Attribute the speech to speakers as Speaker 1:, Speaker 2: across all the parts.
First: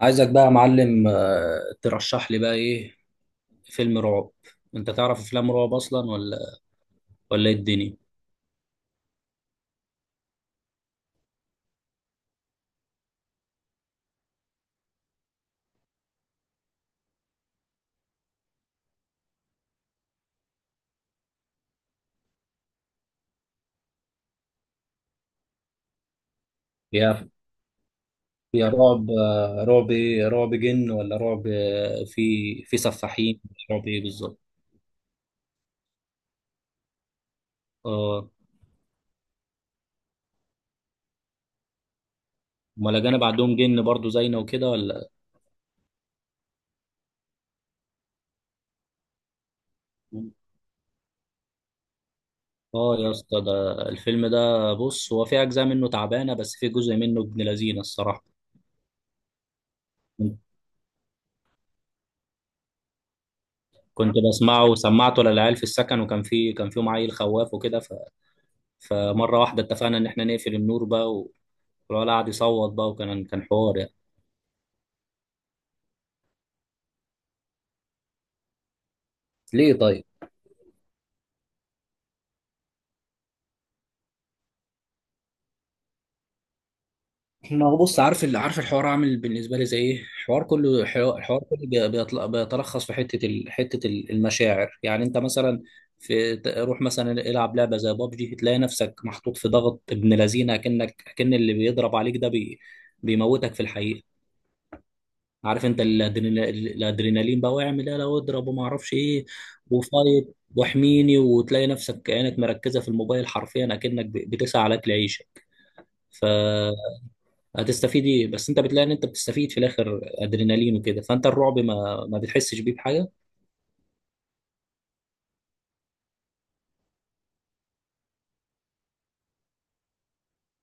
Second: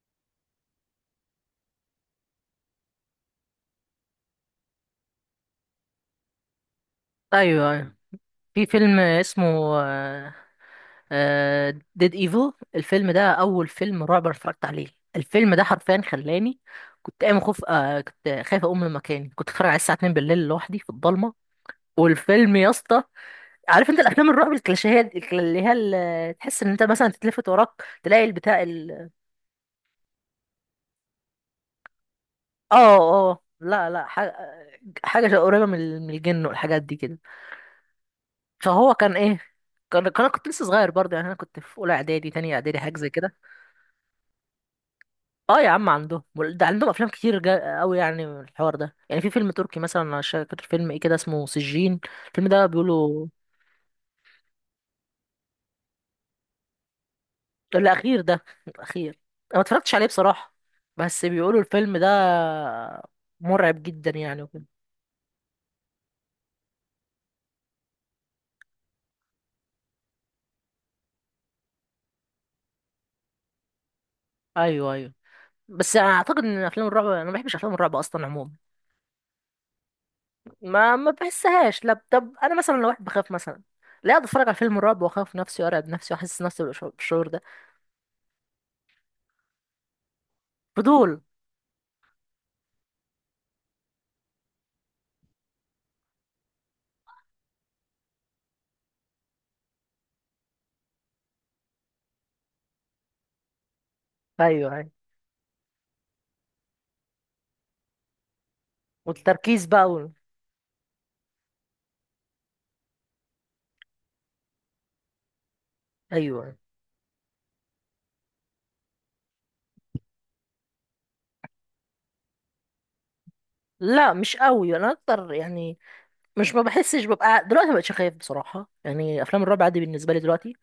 Speaker 1: عايزك بقى يا معلم، ترشح لي بقى ايه فيلم رعب. انت تعرف افلام رعب اصلا، ولا ايه
Speaker 2: ايوه
Speaker 1: الدنيا؟
Speaker 2: أيوة. في فيلم اسمه ديد ايفل. الفيلم ده اول فيلم رعب أنا اتفرجت عليه. الفيلم ده حرفيا خلاني كنت قايم خوف، كنت خايف اقوم من مكاني. كنت اتفرج عليه الساعه 2 بالليل لوحدي في الضلمه. والفيلم يا اسطى، عارف انت الافلام الرعب، الكلاشيهات، اللي هي تحس ان انت مثلا
Speaker 1: يا
Speaker 2: تتلفت وراك تلاقي
Speaker 1: يا رعب! رعب ايه؟ رعب جن ولا رعب في
Speaker 2: اه
Speaker 1: سفاحين؟
Speaker 2: اه،
Speaker 1: رعب
Speaker 2: لا
Speaker 1: ايه
Speaker 2: لا، حاجه.
Speaker 1: بالظبط؟
Speaker 2: حاجه قريبه من من الجن والحاجات دي كده.
Speaker 1: اه.
Speaker 2: فهو كان ايه؟ انا كنت لسه صغير برضه، يعني انا كنت في اولى اعدادي تانية اعدادي
Speaker 1: امال
Speaker 2: حاجه زي
Speaker 1: الاجانب
Speaker 2: كده.
Speaker 1: عندهم جن برضو زينا وكده ولا؟
Speaker 2: اه يا عم عندهم، ده عندهم افلام كتير قوي يعني، من الحوار ده يعني. في فيلم تركي مثلا، انا مش فاكر فيلم ايه كده، اسمه سجين. الفيلم ده
Speaker 1: اه يا
Speaker 2: بيقولوا
Speaker 1: اسطى ده. الفيلم ده بص، هو في اجزاء منه تعبانه بس في جزء منه ابن لذينه
Speaker 2: الاخير
Speaker 1: الصراحه.
Speaker 2: ده الاخير، انا ما اتفرجتش عليه بصراحة، بس بيقولوا الفيلم ده مرعب جدا
Speaker 1: كنت
Speaker 2: يعني وكده.
Speaker 1: بسمعه وسمعته للعيال في السكن، وكان في كان فيهم عيل خواف وكده. فمره واحده اتفقنا ان احنا نقفل النور بقى والولد قعد يصوت بقى، وكان كان حوار يعني.
Speaker 2: ايوه ايوه، بس انا اعتقد ان افلام الرعب، انا ما بحبش افلام الرعب اصلا عموما.
Speaker 1: ليه طيب؟
Speaker 2: ما بحسهاش. لا، طب انا مثلا لو واحد بخاف مثلا، لا اقعد اتفرج على فيلم الرعب واخاف نفسي وارعب نفسي واحس نفسي بالشعور ده.
Speaker 1: ما هو بص، عارف اللي عارف الحوار عامل بالنسبه لي زي ايه؟ الحوار كله حو-
Speaker 2: فضول.
Speaker 1: الحوار كله بي- بيطل- بيتلخص في حته المشاعر. يعني انت مثلا روح مثلا العب لعبه زي بابجي، تلاقي نفسك محطوط في ضغط ابن لذينه، كأن اللي بيضرب عليك ده بيموتك في الحقيقه.
Speaker 2: ايوه ايوه،
Speaker 1: عارف انت الادرينالين بقى، واعمل ايه لو اضرب وما اعرفش ايه،
Speaker 2: والتركيز بقى
Speaker 1: وفايت واحميني، وتلاقي نفسك عينك مركزه في الموبايل حرفيا اكنك بتسعى على اكل عيشك.
Speaker 2: ايوه
Speaker 1: فهتستفيد ايه؟ بس انت بتلاقي ان انت بتستفيد في الاخر ادرينالين وكده. فانت الرعب ما بتحسش بيه بحاجه.
Speaker 2: لا مش قوي انا اكتر يعني. مش ما بحسش، ببقى دلوقتي ما بقتش خايف بصراحه، يعني افلام الرعب عادي بالنسبه لي دلوقتي.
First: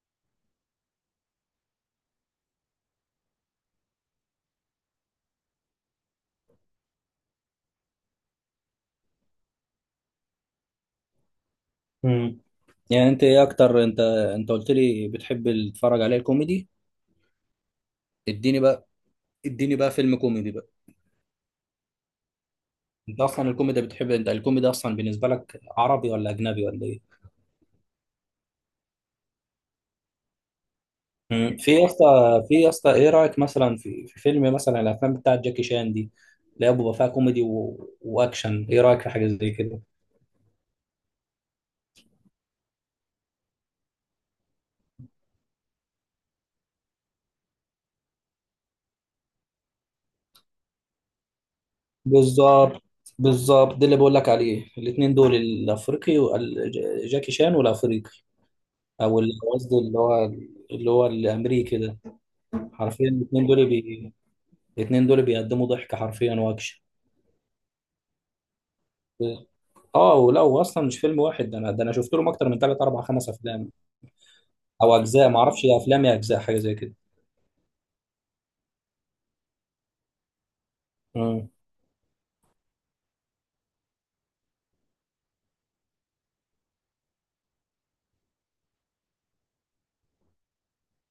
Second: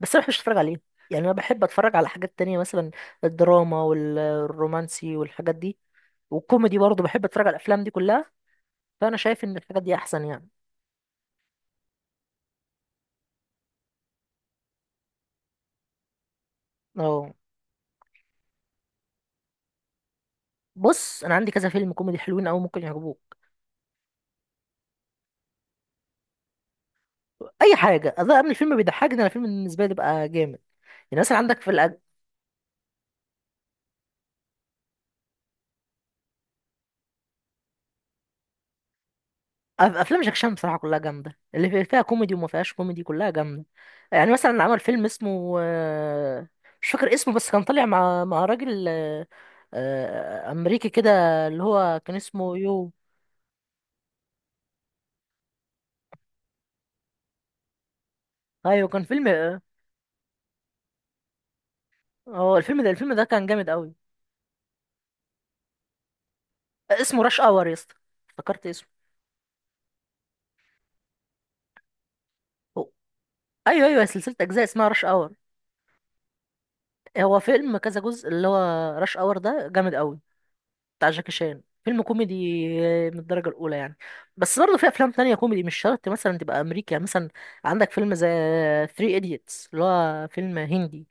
Speaker 2: بس انا ما بحبش اتفرج عليه، يعني انا بحب اتفرج على حاجات تانية مثلا، الدراما والرومانسي والحاجات دي، والكوميدي برضه بحب اتفرج على الافلام دي كلها. فانا شايف ان الحاجات دي احسن يعني.
Speaker 1: مم. يعني انت ايه اكتر؟ انت قلت لي بتحب تتفرج عليه الكوميدي.
Speaker 2: اه.
Speaker 1: اديني بقى، اديني بقى فيلم كوميدي بقى.
Speaker 2: بص انا عندي كذا فيلم كوميدي حلوين قوي ممكن
Speaker 1: انت
Speaker 2: يعجبوك.
Speaker 1: اصلا الكوميدي بتحب، انت الكوميدي اصلا بالنسبه لك عربي ولا اجنبي ولا ايه؟
Speaker 2: اي حاجه اذا من الفيلم بيضحكني، انا الفيلم بالنسبه لي بيبقى جامد. يعني مثلا
Speaker 1: مم.
Speaker 2: عندك في
Speaker 1: في يا اسطى، ايه رايك مثلا في فيلم، مثلا الافلام بتاعت جاكي شان دي اللي هي بيبقى فيها كوميدي واكشن. ايه رايك في حاجه زي كده؟
Speaker 2: افلام جاك شان بصراحه كلها جامده، اللي فيها كوميدي وما فيهاش كوميدي كلها جامده. يعني مثلا عمل فيلم اسمه، مش فاكر اسمه، بس كان طالع مع راجل، امريكي كده، اللي هو كان اسمه
Speaker 1: بالظبط،
Speaker 2: يو.
Speaker 1: بالظبط، ده اللي بقول لك عليه الاثنين دول، الافريقي جاكي شان والافريقي.
Speaker 2: ايوه كان فيلم اه.
Speaker 1: قصدي اللي هو الامريكي ده.
Speaker 2: هو الفيلم ده،
Speaker 1: حرفيا
Speaker 2: كان جامد قوي.
Speaker 1: الاثنين دول بيقدموا ضحك حرفيا واكشن.
Speaker 2: اسمه راش اور يا اسطى، افتكرت اسمه.
Speaker 1: اه، ولو اصلا مش فيلم واحد ده، انا شفت لهم اكتر من ثلاث
Speaker 2: هو-
Speaker 1: اربع خمس افلام.
Speaker 2: ايوه ايوه، سلسله اجزاء اسمها
Speaker 1: او
Speaker 2: راش
Speaker 1: اجزاء
Speaker 2: اور.
Speaker 1: ما اعرفش، افلام يا اجزاء حاجه زي كده.
Speaker 2: هو فيلم كذا جزء، اللي هو راش اور ده جامد قوي. بتاع جاكي
Speaker 1: مم.
Speaker 2: شان، فيلم كوميدي من الدرجة الأولى يعني. بس برضه في أفلام تانية كوميدي مش شرط مثلا تبقى أمريكي. يعني مثلا عندك فيلم زي ثري إيديتس، اللي هو فيلم هندي،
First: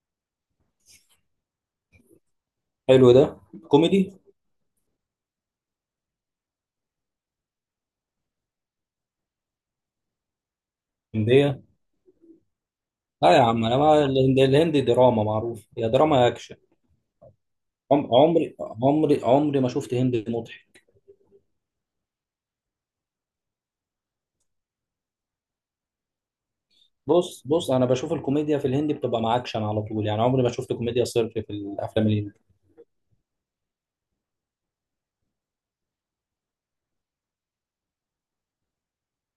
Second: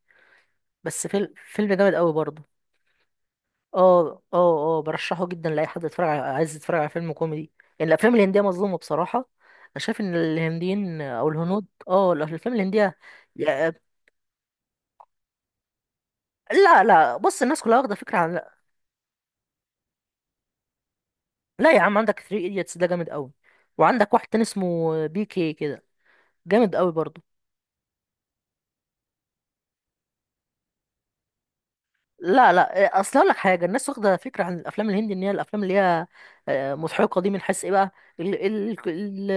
Speaker 2: بس فيلم جامد قوي برضه.
Speaker 1: حلو ده كوميدي.
Speaker 2: اه اه اه، برشحه جدا لأي حد يتفرج على عايز يتفرج على فيلم كوميدي. يعني الأفلام الهندية مظلومة بصراحة. أنا شايف إن الهنديين أو
Speaker 1: هندية.
Speaker 2: الهنود اه الأفلام الهندية
Speaker 1: لا يا عم،
Speaker 2: يا-
Speaker 1: انا ما الهندي دراما معروف، يا دراما يا اكشن.
Speaker 2: لا لا، بص الناس كلها واخدة
Speaker 1: عم-
Speaker 2: فكرة عن،
Speaker 1: عمري عمري ما شفت هندي مضحك.
Speaker 2: لا يا عم عندك ثري إيديتس ده جامد قوي، وعندك واحد تاني اسمه بي كي كده، جامد قوي برضه.
Speaker 1: بص بص، انا بشوف الكوميديا في الهندي بتبقى مع اكشن على طول، يعني عمري ما شفت كوميديا صرف في الافلام الهندي.
Speaker 2: لا لا، اصل اقول لك حاجه، الناس واخده فكره عن الافلام الهندي ان هي الافلام اللي هي مضحكه دي، من حيث ايه بقى؟ ال- ال- ال-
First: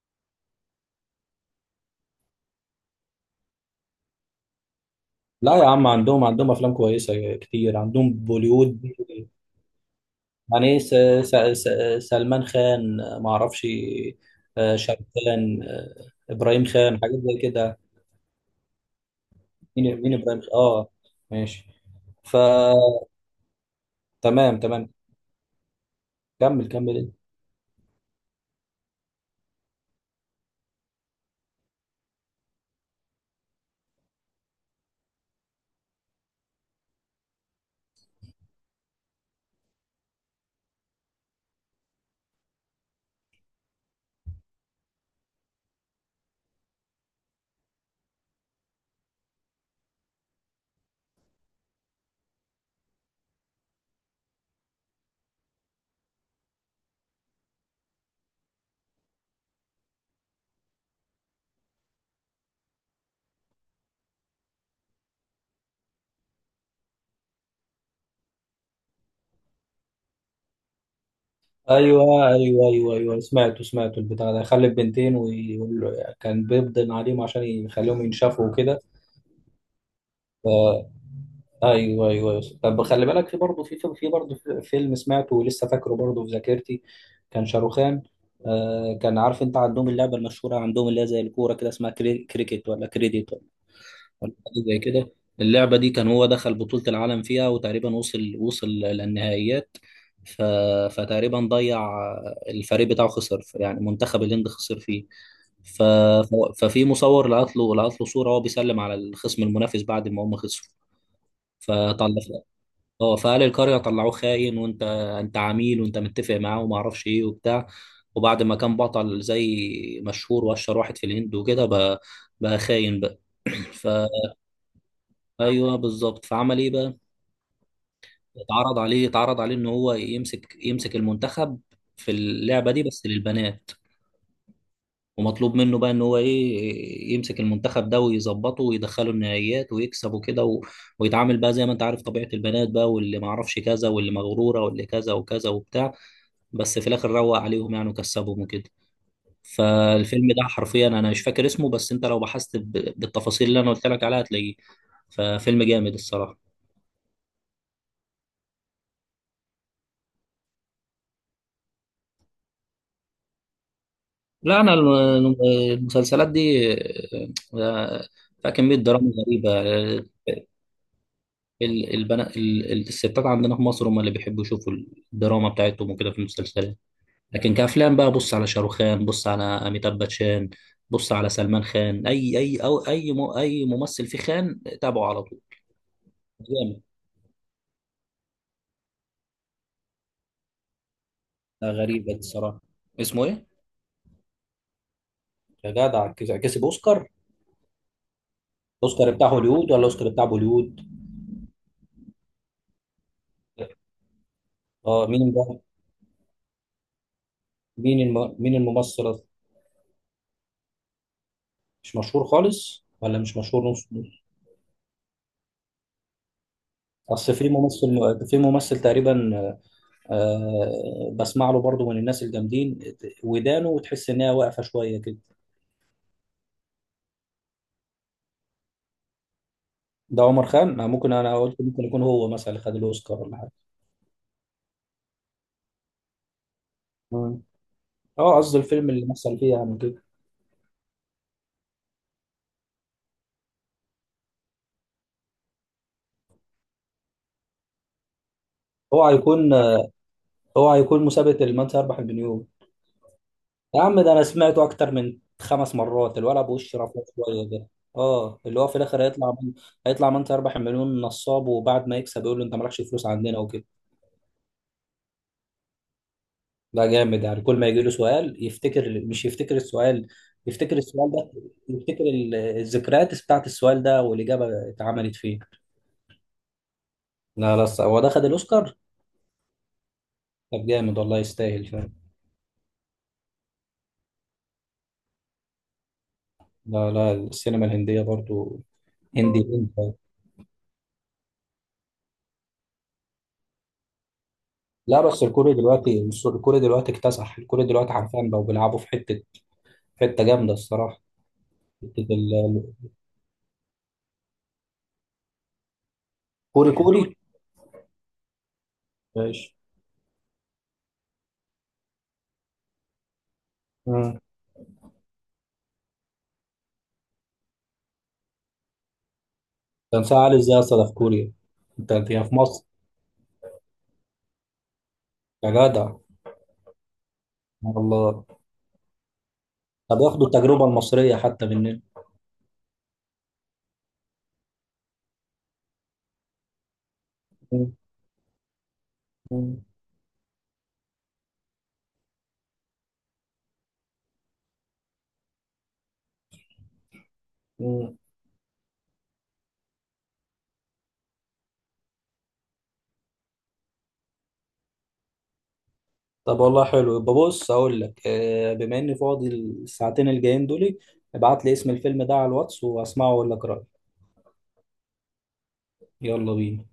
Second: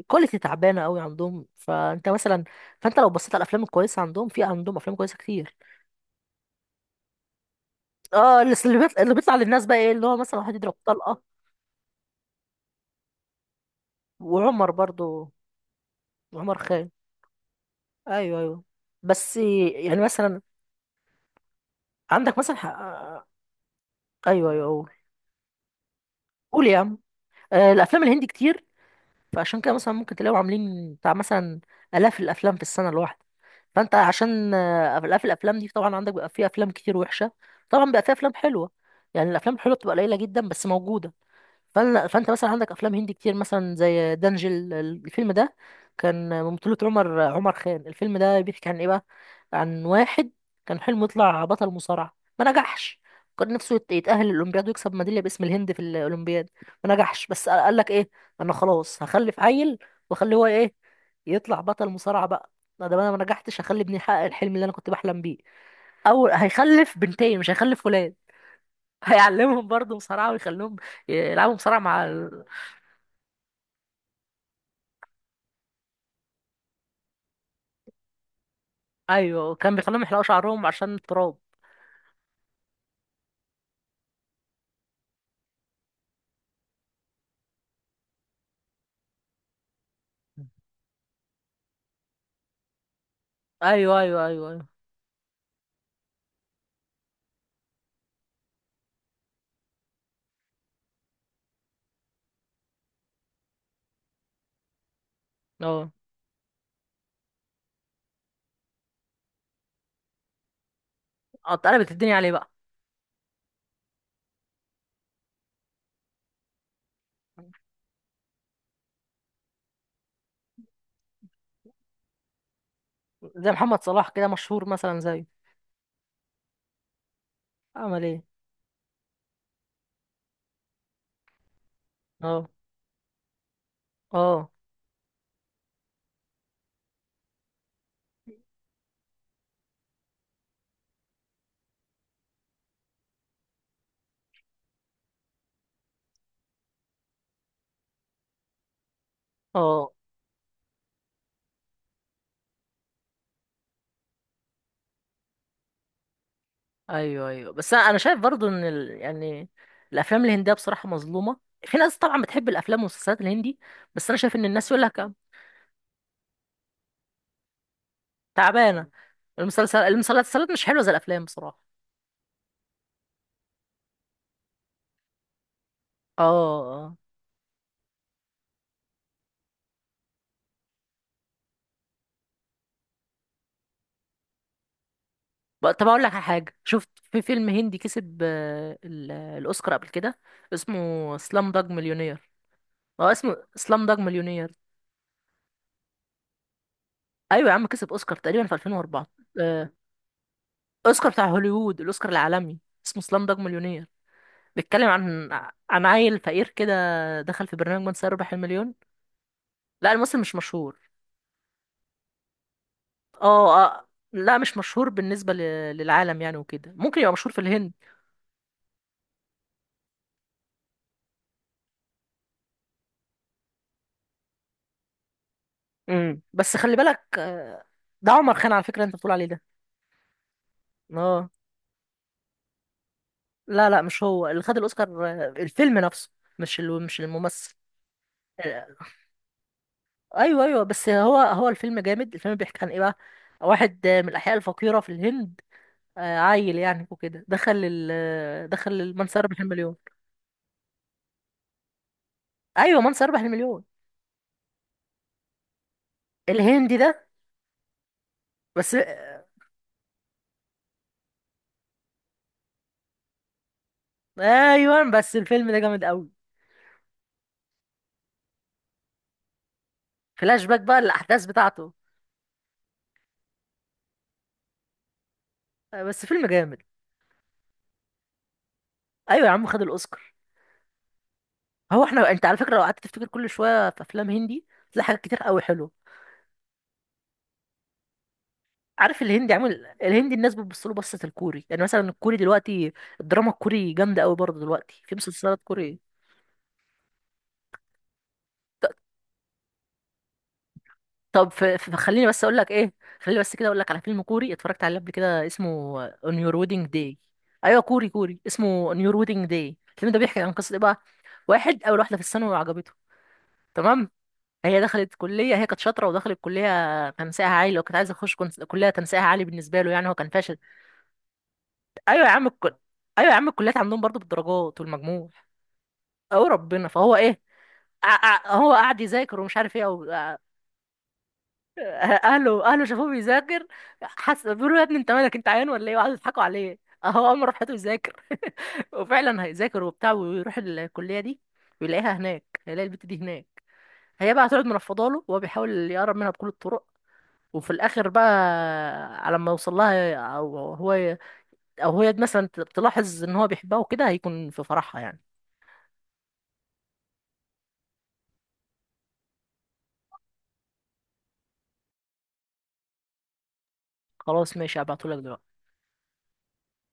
Speaker 2: الكواليتي تعبانه قوي عندهم، فانت مثلا، فانت لو بصيت على الافلام الكويسه عندهم، في عندهم افلام كويسه كتير.
Speaker 1: لا يا عم، عندهم افلام كويسة كتير، عندهم
Speaker 2: اه، اللي
Speaker 1: بوليود.
Speaker 2: بيطلع، اللي بيطلع للناس بقى ايه، اللي هو مثلا واحد
Speaker 1: يعني
Speaker 2: يضرب
Speaker 1: إيه؟
Speaker 2: طلقه،
Speaker 1: س- سلمان خان، ما اعرفش،
Speaker 2: وعمر برضو،
Speaker 1: شاروخان،
Speaker 2: عمر
Speaker 1: ابراهيم
Speaker 2: خان.
Speaker 1: خان، حاجات زي كده.
Speaker 2: ايوه ايوه، بس
Speaker 1: مين
Speaker 2: يعني
Speaker 1: مين
Speaker 2: مثلا،
Speaker 1: ابراهيم خان؟ اه ماشي. ف
Speaker 2: عندك مثلا ايوه
Speaker 1: تمام
Speaker 2: ايوه قول،
Speaker 1: تمام،
Speaker 2: قول
Speaker 1: كمل
Speaker 2: يا
Speaker 1: كمل
Speaker 2: عم.
Speaker 1: انت.
Speaker 2: الافلام الهندي كتير، فعشان كده مثلا ممكن تلاقيهم عاملين بتاع مثلا آلاف الأفلام في السنة الواحدة. فأنت عشان آلاف الأفلام دي، طبعا عندك بيبقى فيها أفلام كتير وحشة، طبعا بيبقى فيها أفلام حلوة. يعني الأفلام الحلوة بتبقى قليلة جدا بس موجودة. فانت مثلا عندك افلام هندي كتير مثلا زي دانجل، الفيلم ده كان من بطولة عمر خان. الفيلم ده بيحكي عن ايه بقى؟ عن واحد كان حلمه يطلع بطل مصارعة ما نجحش. كان نفسه يتأهل الأولمبياد ويكسب ميدالية باسم الهند في الأولمبياد. ما نجحش، بس قال لك ايه، انا خلاص هخلف عيل واخليه هو ايه، يطلع بطل مصارعة بقى. ما دام انا ما نجحتش هخلي ابني يحقق الحلم اللي انا كنت بحلم بيه. او هيخلف بنتين مش هيخلف ولاد، هيعلمهم برضه مصارعة ويخليهم يلعبوا مصارعة مع.
Speaker 1: ايوه ايوه ايوه ايوه، سمعته سمعته البتاع ده خلف بنتين، وكان بيبدن عليهم عشان يخليهم ينشفوا وكده.
Speaker 2: ايوه كان بيخليهم يحلقوا شعرهم عشان التراب.
Speaker 1: ايوه ايوه ايوه. طب خلي بالك، فيلم سمعته ولسه فاكره برضه في ذاكرتي. كان شاروخان. آه كان عارف انت عندهم اللعبه المشهوره، عندهم اللي هي زي الكوره كده، اسمها كريكت ولا كريديت
Speaker 2: ايوه ايوه
Speaker 1: ولا
Speaker 2: ايوه
Speaker 1: حاجة
Speaker 2: ايوه،
Speaker 1: زي كده. اللعبة دي كان هو دخل بطولة العالم فيها، وتقريبا وصل للنهائيات. ف... فتقريبا ضيع، الفريق بتاعه خسر، يعني منتخب الهند خسر فيه.
Speaker 2: اه
Speaker 1: ففي مصور لقط له صورة وهو بيسلم على الخصم المنافس بعد ما هم خسروا.
Speaker 2: اه، اتقلبت
Speaker 1: فطلع،
Speaker 2: الدنيا عليه بقى.
Speaker 1: اه، فقال القرية طلعوه خاين، وانت عميل وانت متفق معاه وما اعرفش ايه وبتاع. وبعد ما كان بطل زي مشهور، واشهر واحد في الهند وكده، بقى خاين بقى.
Speaker 2: زي محمد صلاح كده مشهور مثلا زيه.
Speaker 1: ايوه بالظبط. فعمل ايه بقى؟
Speaker 2: عمل ايه؟
Speaker 1: اتعرض عليه ان هو يمسك المنتخب في
Speaker 2: اه
Speaker 1: اللعبه دي بس للبنات.
Speaker 2: اه
Speaker 1: ومطلوب منه بقى ان هو ايه، يمسك المنتخب ده ويظبطه ويدخله النهائيات ويكسب وكده، ويتعامل بقى زي ما انت عارف طبيعه البنات بقى، واللي ما اعرفش كذا، واللي مغروره، واللي كذا وكذا وبتاع. بس في الاخر روق عليهم يعني وكسبهم وكده.
Speaker 2: اه،
Speaker 1: فالفيلم ده حرفيا انا مش فاكر اسمه، بس انت لو بحثت بالتفاصيل اللي انا قلت لك عليها هتلاقيه. ففيلم جامد الصراحه.
Speaker 2: ايوه ايوه، بس أنا شايف برضو ان يعني الافلام الهنديه بصراحه مظلومه. في ناس طبعا بتحب الافلام والمسلسلات الهندي، بس انا شايف ان
Speaker 1: لا
Speaker 2: الناس
Speaker 1: انا
Speaker 2: يقول لك
Speaker 1: المسلسلات دي آه، فيها كميه
Speaker 2: تعبانه.
Speaker 1: دراما غريبه. آه،
Speaker 2: المسلسلات مش حلوه زي الافلام بصراحه.
Speaker 1: الستات عندنا في مصر هم اللي بيحبوا يشوفوا الدراما بتاعتهم وكده في
Speaker 2: اه
Speaker 1: المسلسلات.
Speaker 2: آه.
Speaker 1: لكن كافلام بقى، بص على شاروخان، بص على اميتاب باتشان، بص على سلمان خان، اي اي او اي م- اي ممثل في خان تابعه على طول.
Speaker 2: طب اقول لك على حاجه،
Speaker 1: جامد.
Speaker 2: شفت في فيلم هندي كسب، الاوسكار قبل كده. اسمه سلام داج
Speaker 1: غريبه دي
Speaker 2: مليونير.
Speaker 1: الصراحه.
Speaker 2: اه
Speaker 1: اسمه
Speaker 2: اسمه
Speaker 1: ايه؟
Speaker 2: سلام داج مليونير.
Speaker 1: يا جدع، كسب اوسكار!
Speaker 2: ايوه يا عم كسب اوسكار تقريبا في 2004.
Speaker 1: اوسكار بتاع
Speaker 2: آه،
Speaker 1: هوليوود ولا اوسكار بتاع بوليوود؟
Speaker 2: اوسكار بتاع هوليوود، الاوسكار العالمي. اسمه سلام داج مليونير. بيتكلم
Speaker 1: اه
Speaker 2: عن،
Speaker 1: مين ده؟
Speaker 2: عن عيل فقير كده دخل في برنامج من سيربح
Speaker 1: مين
Speaker 2: المليون.
Speaker 1: الممثل؟
Speaker 2: لا الممثل مش مشهور.
Speaker 1: مش مشهور خالص ولا مش
Speaker 2: اه
Speaker 1: مشهور نص نص؟
Speaker 2: لا مش مشهور بالنسبه للعالم يعني وكده، ممكن يبقى مشهور
Speaker 1: اصل
Speaker 2: في
Speaker 1: في
Speaker 2: الهند.
Speaker 1: ممثل في ممثل تقريبا، بسمع له برضو من الناس الجامدين ودانه، وتحس ان هي واقفه شويه كده.
Speaker 2: بس خلي بالك ده عمر خان على فكره انت بتقول عليه ده.
Speaker 1: ده عمر خان؟ ما ممكن،
Speaker 2: اه
Speaker 1: انا قلت ممكن يكون هو مثلا اللي خد الاوسكار ولا حاجه.
Speaker 2: لا لا، مش هو اللي خد الاوسكار، الفيلم نفسه مش مش
Speaker 1: مم.
Speaker 2: الممثل.
Speaker 1: اه قصدي
Speaker 2: آه،
Speaker 1: الفيلم اللي مثل فيه يعني كده.
Speaker 2: ايوه ايوه، بس هو الفيلم جامد. الفيلم بيحكي عن ايه بقى؟ واحد من الاحياء الفقيره في الهند، عيل يعني وكده دخل ال... آه، دخل
Speaker 1: هو
Speaker 2: من سيربح
Speaker 1: هيكون
Speaker 2: المليون.
Speaker 1: هو هيكون مسابقه من سيربح المليون؟
Speaker 2: ايوه من سيربح المليون.
Speaker 1: يا عم ده انا سمعته اكتر من خمس مرات، الولد
Speaker 2: الهندي
Speaker 1: بوش رفيع
Speaker 2: ده.
Speaker 1: شويه ده. اه اللي هو
Speaker 2: بس
Speaker 1: في الاخر هيطلع من سيربح المليون نصاب، وبعد ما يكسب يقول له انت مالكش فلوس عندنا وكده.
Speaker 2: ايوه بس الفيلم ده جامد قوي.
Speaker 1: ده جامد، يعني كل ما يجي له سؤال يفتكر، مش يفتكر السؤال،
Speaker 2: فلاش باك
Speaker 1: يفتكر
Speaker 2: بقى
Speaker 1: السؤال
Speaker 2: الاحداث
Speaker 1: ده،
Speaker 2: بتاعته.
Speaker 1: يفتكر الذكريات بتاعت السؤال ده، والإجابة اتعملت فيه.
Speaker 2: بس فيلم جامد.
Speaker 1: لا، لا، هو ده خد الأوسكار.
Speaker 2: ايوه يا عم خد الاوسكار.
Speaker 1: طب جامد والله، يستاهل
Speaker 2: هو
Speaker 1: فعلا.
Speaker 2: احنا، انت على فكره لو قعدت تفتكر كل شويه في افلام هندي تلاقي حاجات كتير قوي حلوه.
Speaker 1: لا، لا، السينما الهندية برضو.
Speaker 2: عارف الهندي
Speaker 1: هندي
Speaker 2: عامل،
Speaker 1: هندي.
Speaker 2: الهندي الناس بتبص له بصة الكوري يعني. مثلا الكوري دلوقتي، الدراما الكوري جامدة قوي برضه دلوقتي، في
Speaker 1: لا بس،
Speaker 2: مسلسلات
Speaker 1: الكوري
Speaker 2: كوري.
Speaker 1: دلوقتي الكوري دلوقتي اكتسح، الكوري دلوقتي حرفيا بقوا بيلعبوا في حتة، حتة جامدة الصراحة.
Speaker 2: طب فخليني
Speaker 1: حتة
Speaker 2: بس اقول لك
Speaker 1: ال-
Speaker 2: ايه، خليني بس كده اقول لك على فيلم كوري اتفرجت عليه قبل كده اسمه On Your Wedding
Speaker 1: الكوري
Speaker 2: Day.
Speaker 1: كوري
Speaker 2: ايوه كوري كوري اسمه On Your Wedding Day.
Speaker 1: ماشي.
Speaker 2: الفيلم ده بيحكي عن قصة ايه بقى؟ واحد اول واحدة في الثانوي وعجبته، تمام؟
Speaker 1: مم.
Speaker 2: هي دخلت كلية، هي كانت شاطرة ودخلت كلية تنسيقها عالي، وكانت عايزة تخش كلية تنسيقها عالي بالنسبة له يعني، هو
Speaker 1: كان
Speaker 2: كان
Speaker 1: ساعة علي
Speaker 2: فاشل.
Speaker 1: ازاي أصلا في كوريا؟ انت
Speaker 2: ايوه
Speaker 1: انت
Speaker 2: يا عم
Speaker 1: في مصر.
Speaker 2: ايوه يا عم الكليات عندهم برضه بالدرجات والمجموع.
Speaker 1: يا جدع
Speaker 2: او ربنا. فهو ايه،
Speaker 1: والله.
Speaker 2: هو قاعد يذاكر ومش عارف ايه
Speaker 1: طب ياخدوا التجربة المصرية حتى مننا.
Speaker 2: اهله، شافوه بيذاكر، حس بيقولوا يا ابني انت مالك، انت عيان ولا ايه، وقعدوا يضحكوا عليه. اهو قام راح حياته
Speaker 1: مم.
Speaker 2: يذاكر وفعلا هيذاكر
Speaker 1: مم.
Speaker 2: وبتاع، ويروح الكليه دي ويلاقيها هناك، هيلاقي البت دي هناك. هي بقى هتقعد منفضه له وهو بيحاول يقرب منها بكل الطرق. وفي الاخر
Speaker 1: مم.
Speaker 2: بقى، على ما يوصل لها، او هو او هي مثلا تلاحظ ان هو بيحبها وكده، هيكون في فرحها يعني.
Speaker 1: طب والله حلو يبقى. بص اقول لك، بما اني فاضي الساعتين الجايين دول، ابعت لي اسم الفيلم ده على الواتس واسمعه واقول لك رأيي.
Speaker 2: خلاص ماشي هبعتهولك دلوقتي.
Speaker 1: يلا بينا.